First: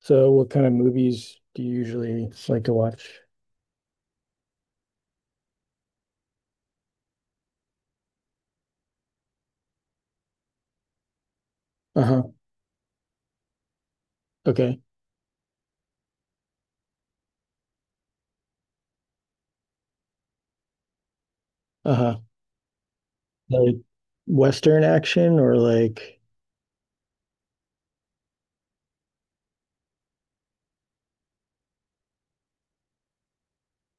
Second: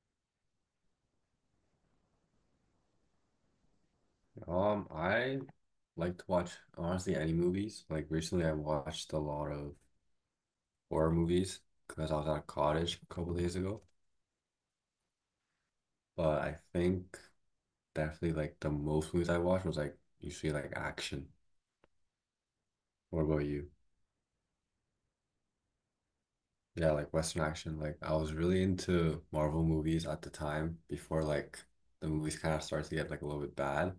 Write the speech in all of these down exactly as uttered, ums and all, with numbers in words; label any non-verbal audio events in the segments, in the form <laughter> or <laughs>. So what kind of movies do you usually like to watch? Um, I like to watch honestly any movies. Like recently, I watched a lot of horror movies because I was Uh-huh. at a cottage a couple days ago. Okay. But I think definitely like the most movies I watched was like usually like action. Uh-huh. What about you? Like Western action or like Yeah, like Western action. Like I was really into Marvel movies at the time before like the movies kind of started to get like a little bit bad.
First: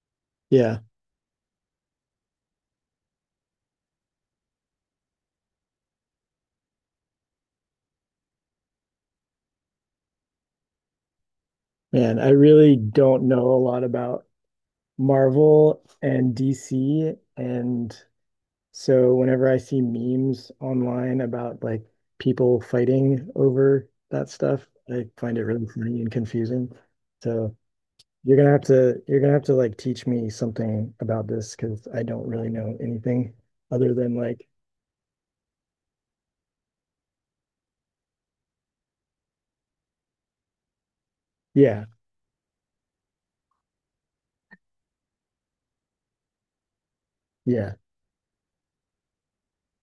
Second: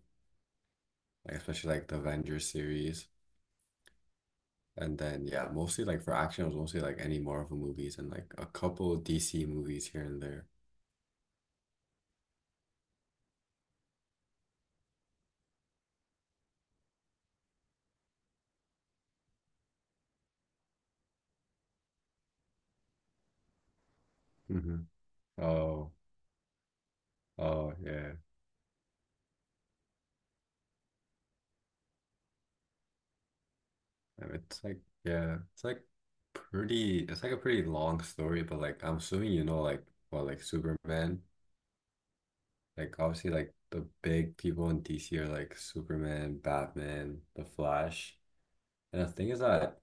yeah, Like especially like the Avengers series. And then yeah, mostly like for action, it was mostly like any Marvel movies and like a couple D C movies here and there. man, I really don't know a lot about Marvel and D C, and so whenever I see memes online about like people fighting over that stuff, Hmm. I find it really Oh, funny and confusing. So oh yeah. you're gonna have to you're gonna have to like teach me something about this because I don't really know anything other than And like It's like yeah, it's like pretty it's like a pretty long story, but like I'm assuming you know like well like Superman. yeah, Like obviously like the big people in D C are like Superman, Batman, The yeah, Flash. And the thing is that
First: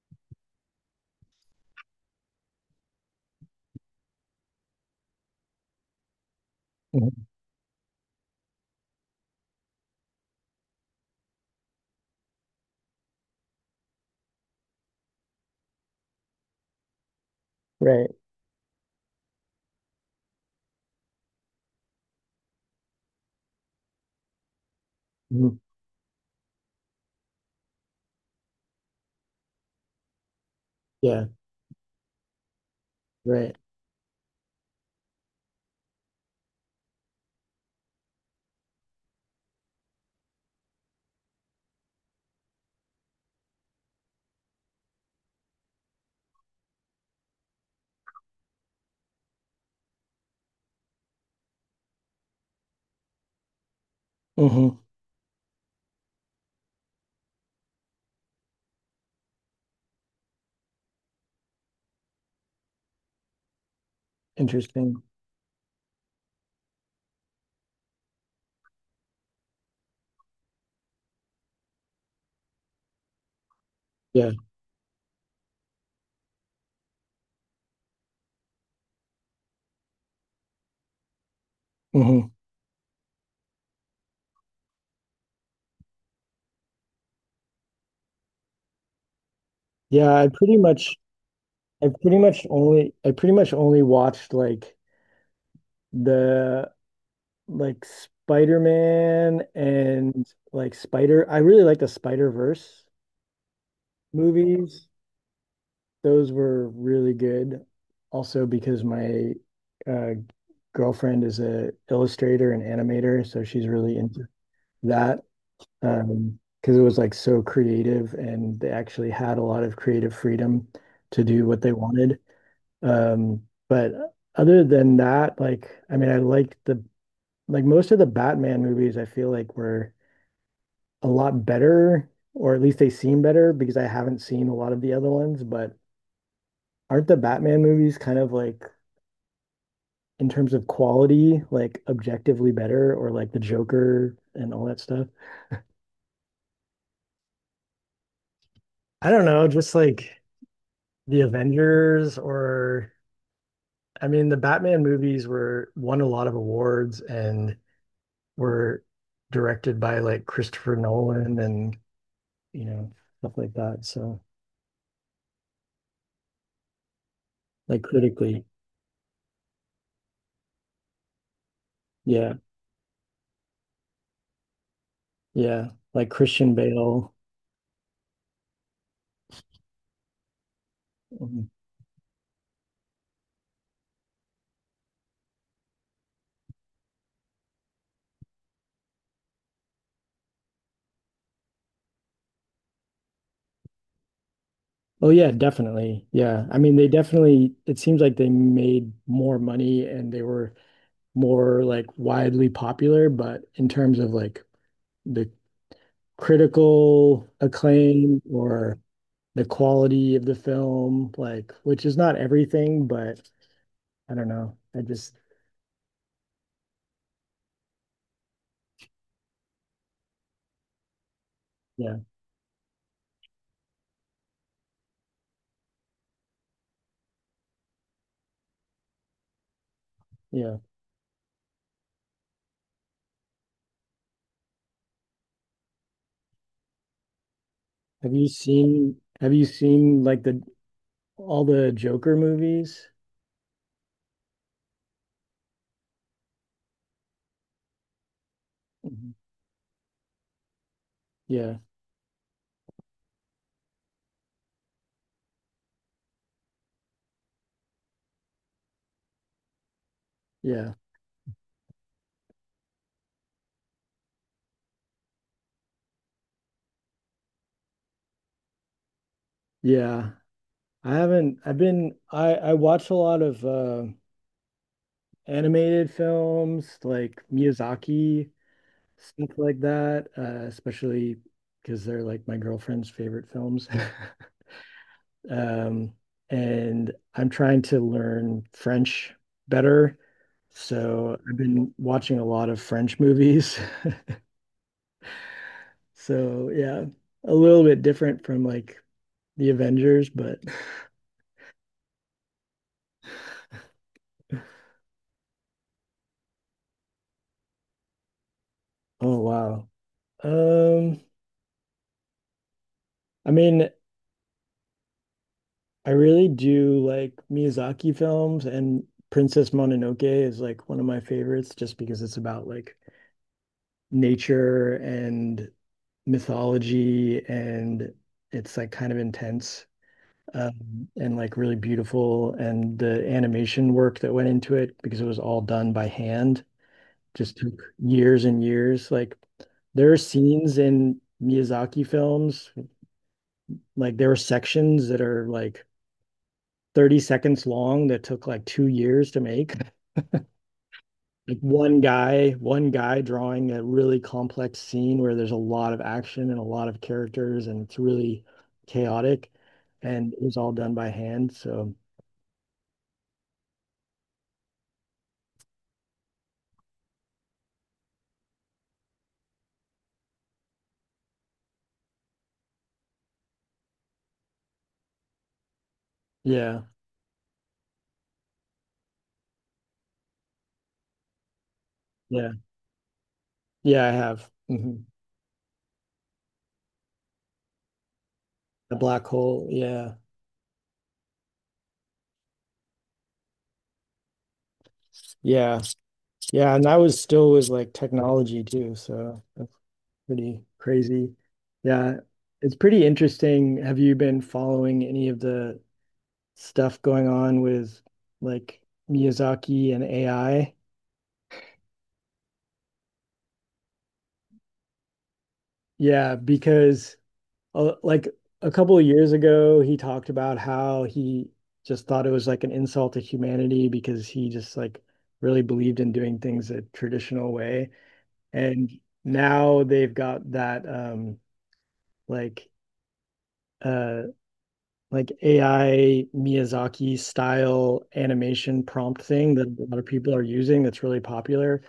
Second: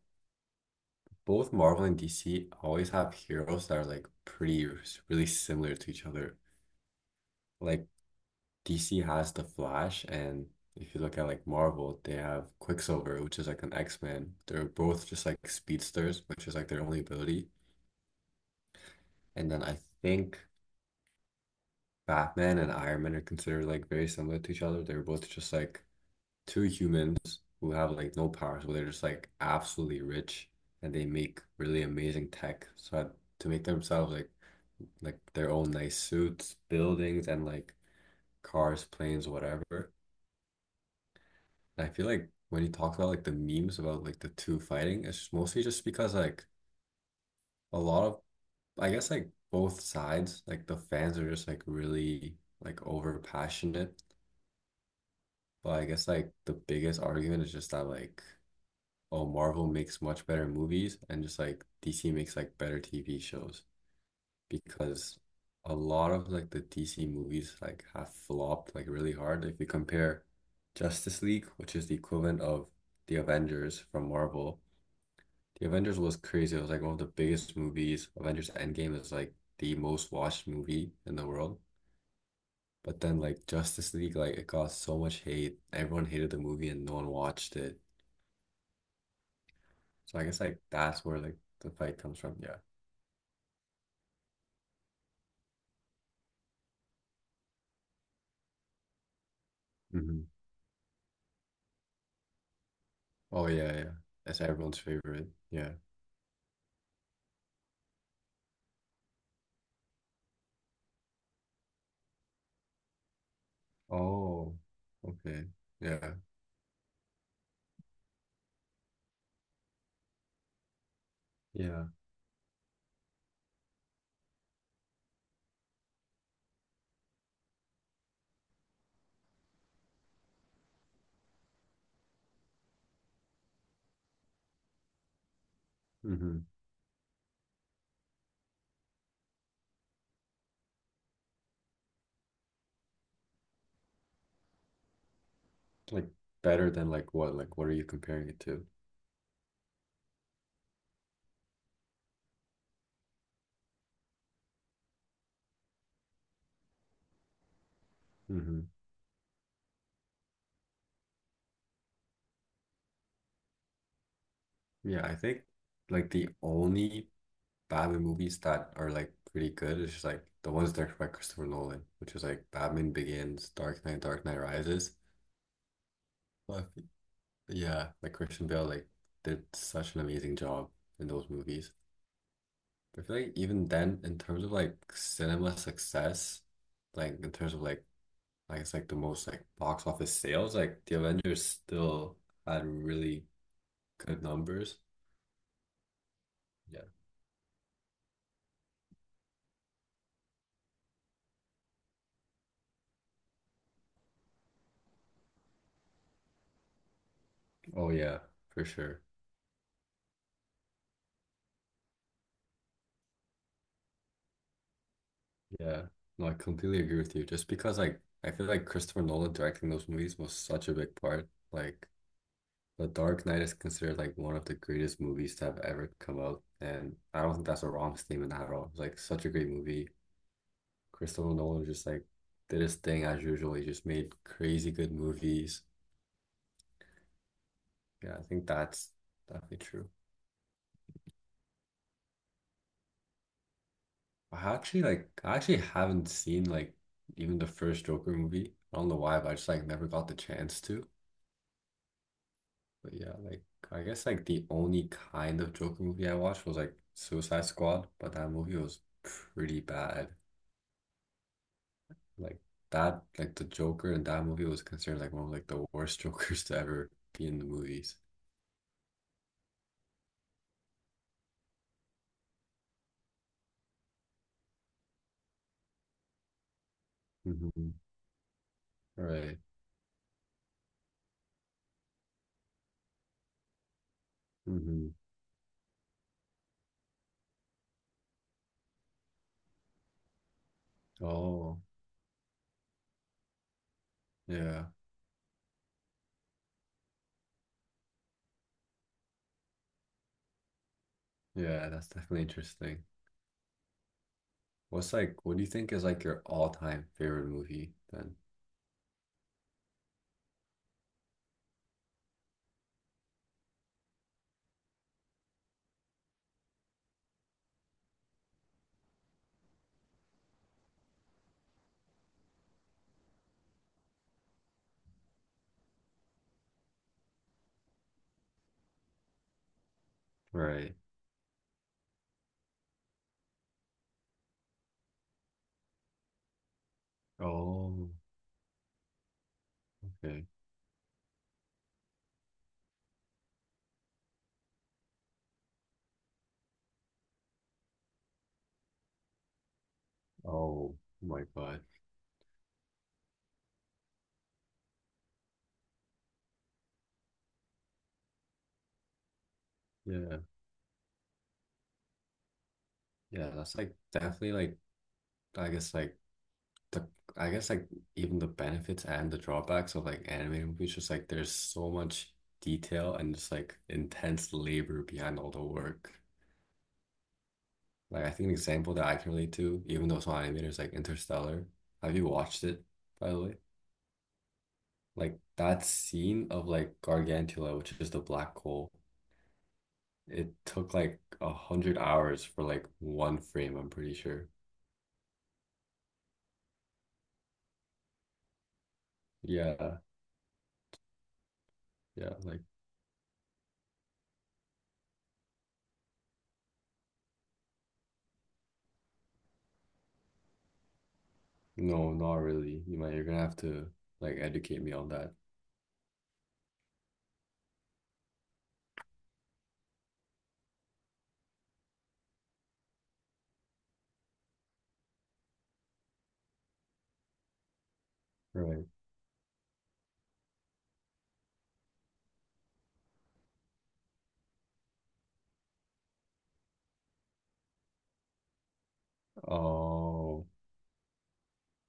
both Marvel and D C always have heroes that are like pretty really similar to each other. mhm, Like D C has the Flash, and if you look at like Marvel, they have Quicksilver, which is like an X-Man. They're both just like speedsters, which is like their only ability. right, And then I think Batman and Iron Man are considered like very similar to each other. They're both just mhm, like two humans who have like no powers, but they're just like absolutely rich and they yeah, make really amazing tech. So I- to right, make themselves like like their own nice suits, buildings, and like cars, planes, whatever. I feel like when you talk about like the memes about like the two fighting, it's mostly just because like a lot of I guess like both sides, like the fans are just like really like over passionate. hmm, But I guess like the biggest argument is just that like oh Marvel makes much better movies and just like D C makes like better T V shows interesting, because a lot of like the D C movies like have flopped like really hard. If you compare Justice League, which is the equivalent of the Avengers from yeah, Marvel, the Avengers was crazy. It was like one of the biggest movies. Avengers Endgame is like the most watched movie in the world. hmm, But then like Justice League, like it got so much hate. Everyone hated the movie and no one watched it. yeah, So I I guess pretty like much that's where like the I fight pretty comes from. much Yeah. only I pretty much only watched like the like Spider-Man and Hmm. like Spider I really like the Spider-Verse Oh yeah, yeah. That's everyone's movies. favorite. Yeah. Those were really good, also because my uh girlfriend is a illustrator and animator, so she's really into Oh, that. okay. Yeah. Um, because it was like so creative and they actually had a lot of creative freedom to do what they Yeah. wanted. Um, but other than that, like, I mean, I liked the like most of the Batman movies, I feel like were a lot better, or at least they seem better because I haven't seen a lot of the other ones. But Hmm. aren't the Batman movies kind of like in terms of quality, like objectively better, or like the Joker and all that stuff? Like better than like what? Like what are you comparing it to? I don't know, just like the Avengers, or I mean the Batman movies were won a lot of awards and Hmm. were directed by like Christopher Nolan and you know stuff like that. So Yeah, I think like the only like Batman movies critically, that are like pretty good. It's just like the ones directed by Christopher Nolan, which is yeah, like Batman Begins, Dark Knight, Dark Knight Rises. yeah, like Christian But Bale. yeah, like Christian Bale like did such an amazing job in those Um, movies. I feel like even then, in terms of like cinema success, like in terms of like I guess like the most like box office sales, like the Avengers still had really good numbers. Oh yeah, definitely. Yeah. I mean, Yeah. they definitely it seems like they made more money and they were more like widely popular, but in terms of like the critical Oh yeah, acclaim for or sure. the quality of the film, like which is not everything, but I don't know. I just Yeah, no, I completely agree with you. Just because like I feel like Christopher Nolan directing those movies was such a big part. Like yeah, The Dark Knight is considered like one of the greatest movies to have ever come out, and I don't think that's a wrong statement at all. It's like such a great movie. yeah. Christopher Nolan just like did his thing as usual. He just made crazy good movies. Have Yeah, I you think that's seen have you definitely true. seen like the all the Joker movies? I actually like I actually haven't seen like even the first Joker movie. I don't know Mhm. why, but I just like never got the chance to. Yeah, But yeah, like I guess like the only kind of Joker movie I watched was like Suicide Squad, but that movie was pretty bad. yeah, Like that, like the Joker in that movie was considered like one of like the worst <laughs> Jokers to ever be in the movies. yeah. I haven't I've been I I watch a lot of uh animated films like Mm-hmm. Miyazaki, stuff Right. like that, uh, especially because they're like my girlfriend's favorite films. Mm-hmm. <laughs> um, and I'm trying to learn French better. So I've Oh, been watching a lot of French movies. <laughs> yeah. So yeah, a little bit different from like the Avengers, but Yeah, that's definitely interesting. <laughs> What's like, what do you think is like your all-time favorite movie then? oh wow. Um, I mean, I really do like Miyazaki films, and Princess Mononoke is like one of my favorites just because it's about like nature and mythology, and it's like kind of intense, Right. um, and like really beautiful, and the animation work that went into it because it was all done by hand just took Oh, years and years. Like there are okay. scenes in Miyazaki films, like there are sections that are like thirty seconds long that took like two years to make, Oh my like God. one guy, one guy drawing a really complex scene where there's a lot of action and a lot of characters and it's really chaotic, and Yeah. it was all done by hand. So Yeah, that's like definitely like I guess like the I guess like even the benefits and the drawbacks of like animated movies, just like there's so much detail and just like intense labor behind all the work. yeah, Like I think an example that I can relate to, even though it's not animated, is like Interstellar. Have you yeah, watched it, by the way? yeah, I have. Mhm. Like that scene of like Gargantula, which is the black hole, The black hole. Yeah. it took like a hundred hours for like one frame, I'm pretty sure. Yeah. Yeah. And that was still was like technology too. So that's Yeah, pretty crazy. Yeah. yeah, like It's pretty interesting. Have you been following any of the stuff going on with like Miyazaki and A I? no, not really. You might you're gonna have to like educate me on that. Yeah, because uh, like a couple of years ago, he talked about how he just thought it was like an insult to humanity because he just like really believed in doing things a traditional way. Right. And now they've got that um like uh like A I Miyazaki style animation prompt thing that a lot of people are Oh, using that's really popular,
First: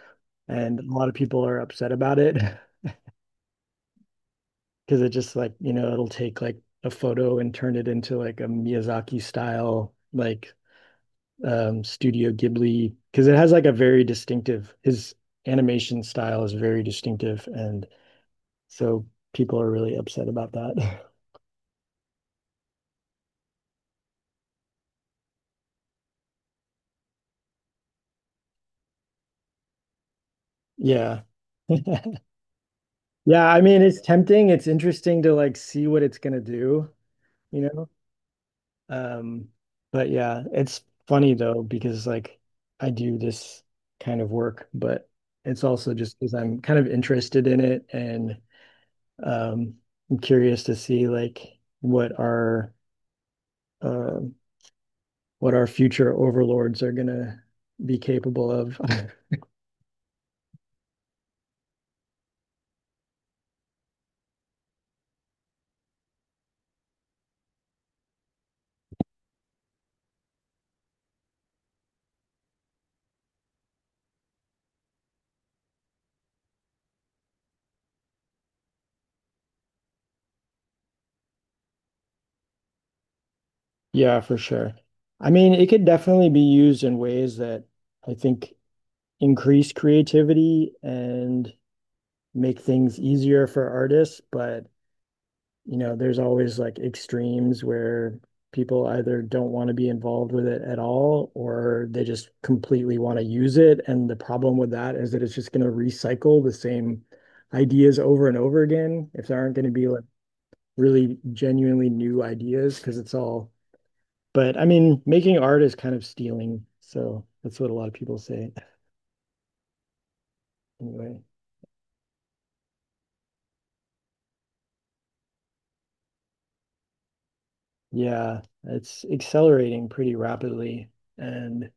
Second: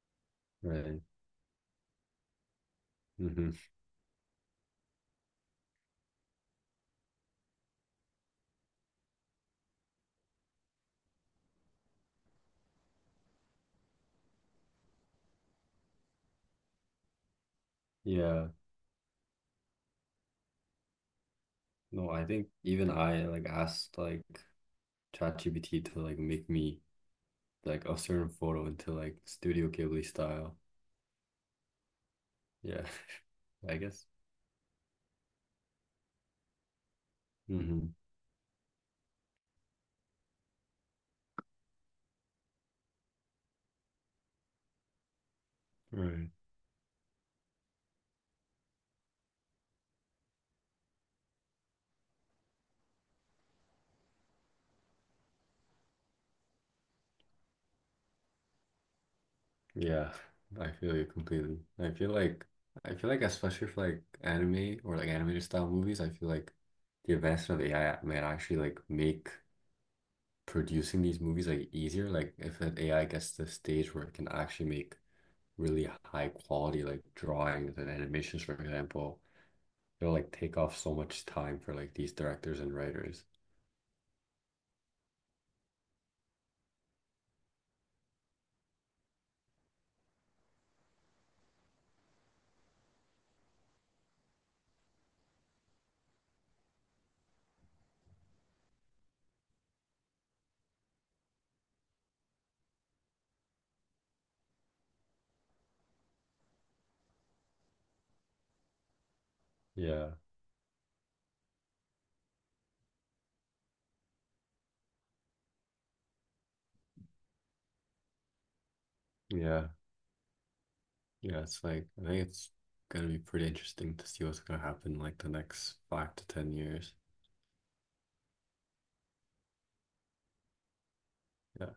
and a right. lot of people are upset about it. <laughs> Hmm. Because it just like you know it'll take like a photo and turn it into like a Miyazaki style, like um Studio Ghibli, because it has like a very distinctive, his animation style is very distinctive, and Yeah. so people are really upset about that. <laughs> No, I think even I like asked like ChatGPT to like make me like a certain photo into like Studio Ghibli style. Yeah. <laughs> Yeah, Yeah, I <laughs> I mean it's guess. tempting, it's interesting to like see what it's gonna do, you Hmm. know? Um, but yeah, it's funny though because like I do this kind of work, but it's also just Right. because I'm kind of interested in it, and um, I'm curious to see like what our uh, what our future overlords are gonna be capable of. <laughs> Yeah, I feel you completely. I feel like I feel like especially for like anime or like animated style movies, I feel like the advancement of A I might actually like make producing these movies like easier. Like if an A I gets to the stage where it can actually make really high quality like drawings and animations, for example, it'll like take off so much time for like these directors and writers. Yeah, for sure. I mean, it could definitely be used in ways that I think increase creativity and make things easier for artists, but you know, there's always like extremes where people either don't want to be involved with it at all or they just completely want to use it. And the problem with that is that it's just going to recycle the same ideas over and over again if there aren't going to be like Yeah. really genuinely new ideas because it's all. But I mean, making art is kind of stealing. So that's what a lot of people say Yeah. anyway. Yeah. It's like I think it's gonna be pretty interesting to see what's gonna happen like the next five to ten years. Yeah, it's accelerating pretty rapidly. Yeah. And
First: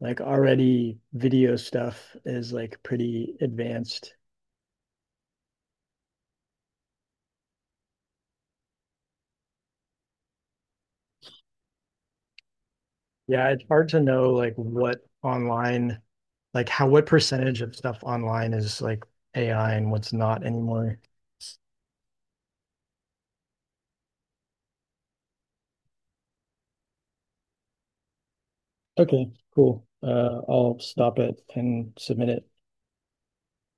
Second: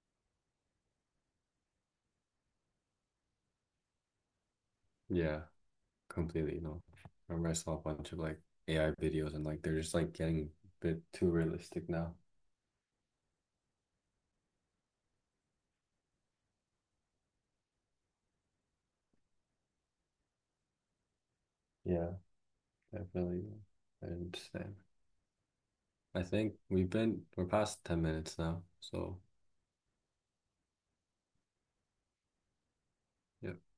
like already video stuff is like pretty advanced. Yeah. Completely. No. I remember I saw a bunch of like A I videos and like they're just like getting a bit too realistic now. Yeah, it's hard to know like what online, like how what percentage of stuff online is like A I and what's not anymore. Yeah, definitely. I understand. I think we've been we're past ten minutes now, so Okay, cool. Uh, I'll stop it and submit it. yeah.